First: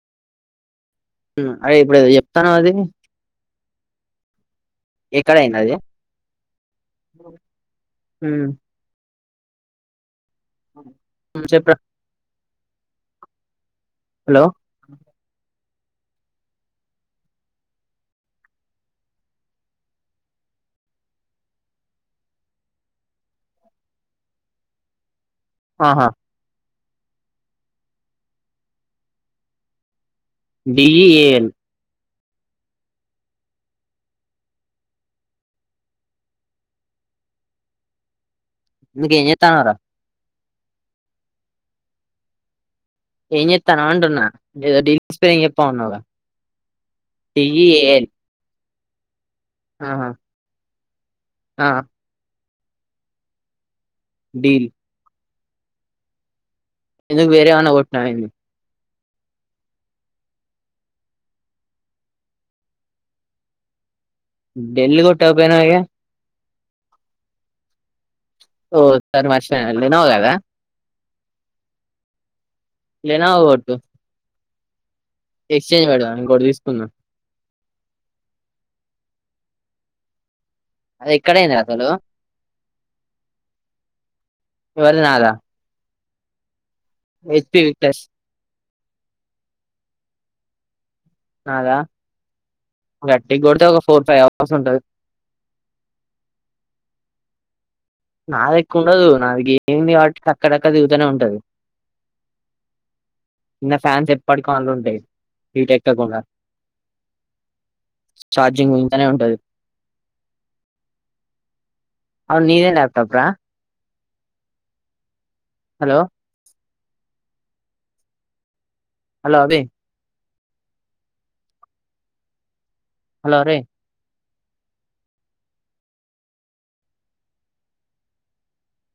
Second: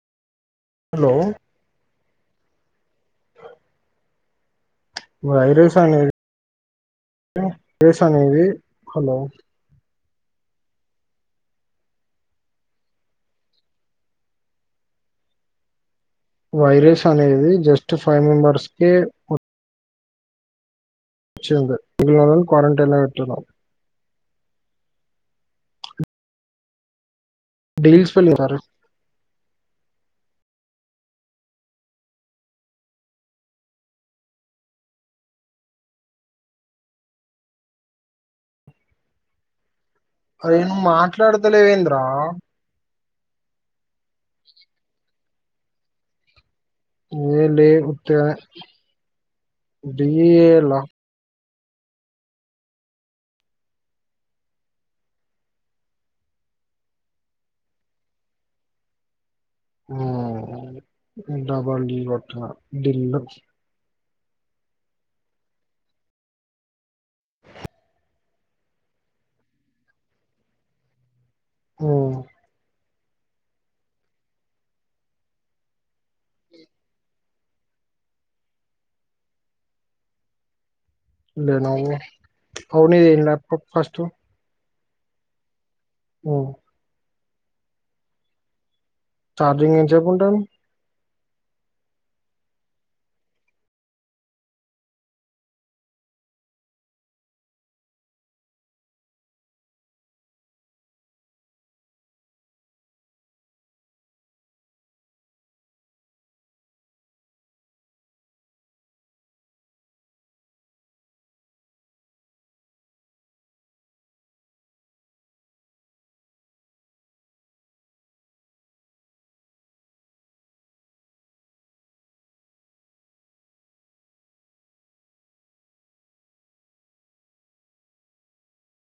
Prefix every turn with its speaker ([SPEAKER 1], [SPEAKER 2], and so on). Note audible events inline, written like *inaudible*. [SPEAKER 1] hello
[SPEAKER 2] అరే ఇప్పుడేదో చెప్తాన్నావ్ అది ఎక్కడయింది అది
[SPEAKER 1] వైరస్ అనేది ఫేసా నిది
[SPEAKER 2] ఉమ్,
[SPEAKER 1] హలో
[SPEAKER 2] ఉమ్ చెప్ప రా హలో
[SPEAKER 1] వైరస్ అనేది జస్ట్ ఫైవ్ మెంబర్స్ కే వచ్చింది మిగతా వాళ్ళని క్వారంటంటైన్లో పెట్టినాం
[SPEAKER 2] ఆహా
[SPEAKER 1] డీల్స్ వెళ్ళుంటారు
[SPEAKER 2] డి ఎ ఎల్ ఎందుకు ఎమ్ చేస్తున్నావ్ రా
[SPEAKER 1] అరే నువ్వు మాట్లాడతలేవు ఏంద్ర
[SPEAKER 2] ఏం చెస్తానవ్ అంటున్నా ఏదో డేస్ స్పైర చెప్పా ఉన్నావా
[SPEAKER 1] ఏ లే ఉత్తిగానె డి
[SPEAKER 2] ఆహా
[SPEAKER 1] ఎల్ ఆ
[SPEAKER 2] ఆ డీల్ ఎందుకు వేరే ఏమన్నా కోటినావా ఏంది
[SPEAKER 1] ఆమ్ *unintelligible*
[SPEAKER 2] డేల్ కొట్టకపోయినా అగ ఓ సారి మర్చిపోయిన వెలినావుగా
[SPEAKER 1] ఆమ్
[SPEAKER 2] లెనోవా కొట్టు ఎక్స్చేంజ్ పెడతా ఇంకోటి తీసుకున్నా అది ఎక్కడైంది అసలు
[SPEAKER 1] లేనోవొ అవునీ లాప్ టాప్ ఫస్ట్
[SPEAKER 2] ఎవరిది నాదా
[SPEAKER 1] ఆమ్
[SPEAKER 2] వొత్తే ఇటాస్
[SPEAKER 1] చార్జింగ్ ఏంచేప్ ఉంటాంది
[SPEAKER 2] నాద గట్టిగా కొడితే ఒక ఫోర్ ఫైవ్ అవర్స్ ఉంటాది నాది ఎక్కువ ఉండదు నాది గేమ్ ను బట్టి అక్కడక్కడ తిరుగుతానే ఉంటది ఇంకా ఫ్యాన్స్ ఎప్పటికి అన్లొ ఉంటాయి హీట్ ఎక్కకుండా చార్జింగ్ ఇంతనే ఉంటాది అవును నీదే ల్యాప్ టాప్ ఆ హలో హలో అది హలో హరి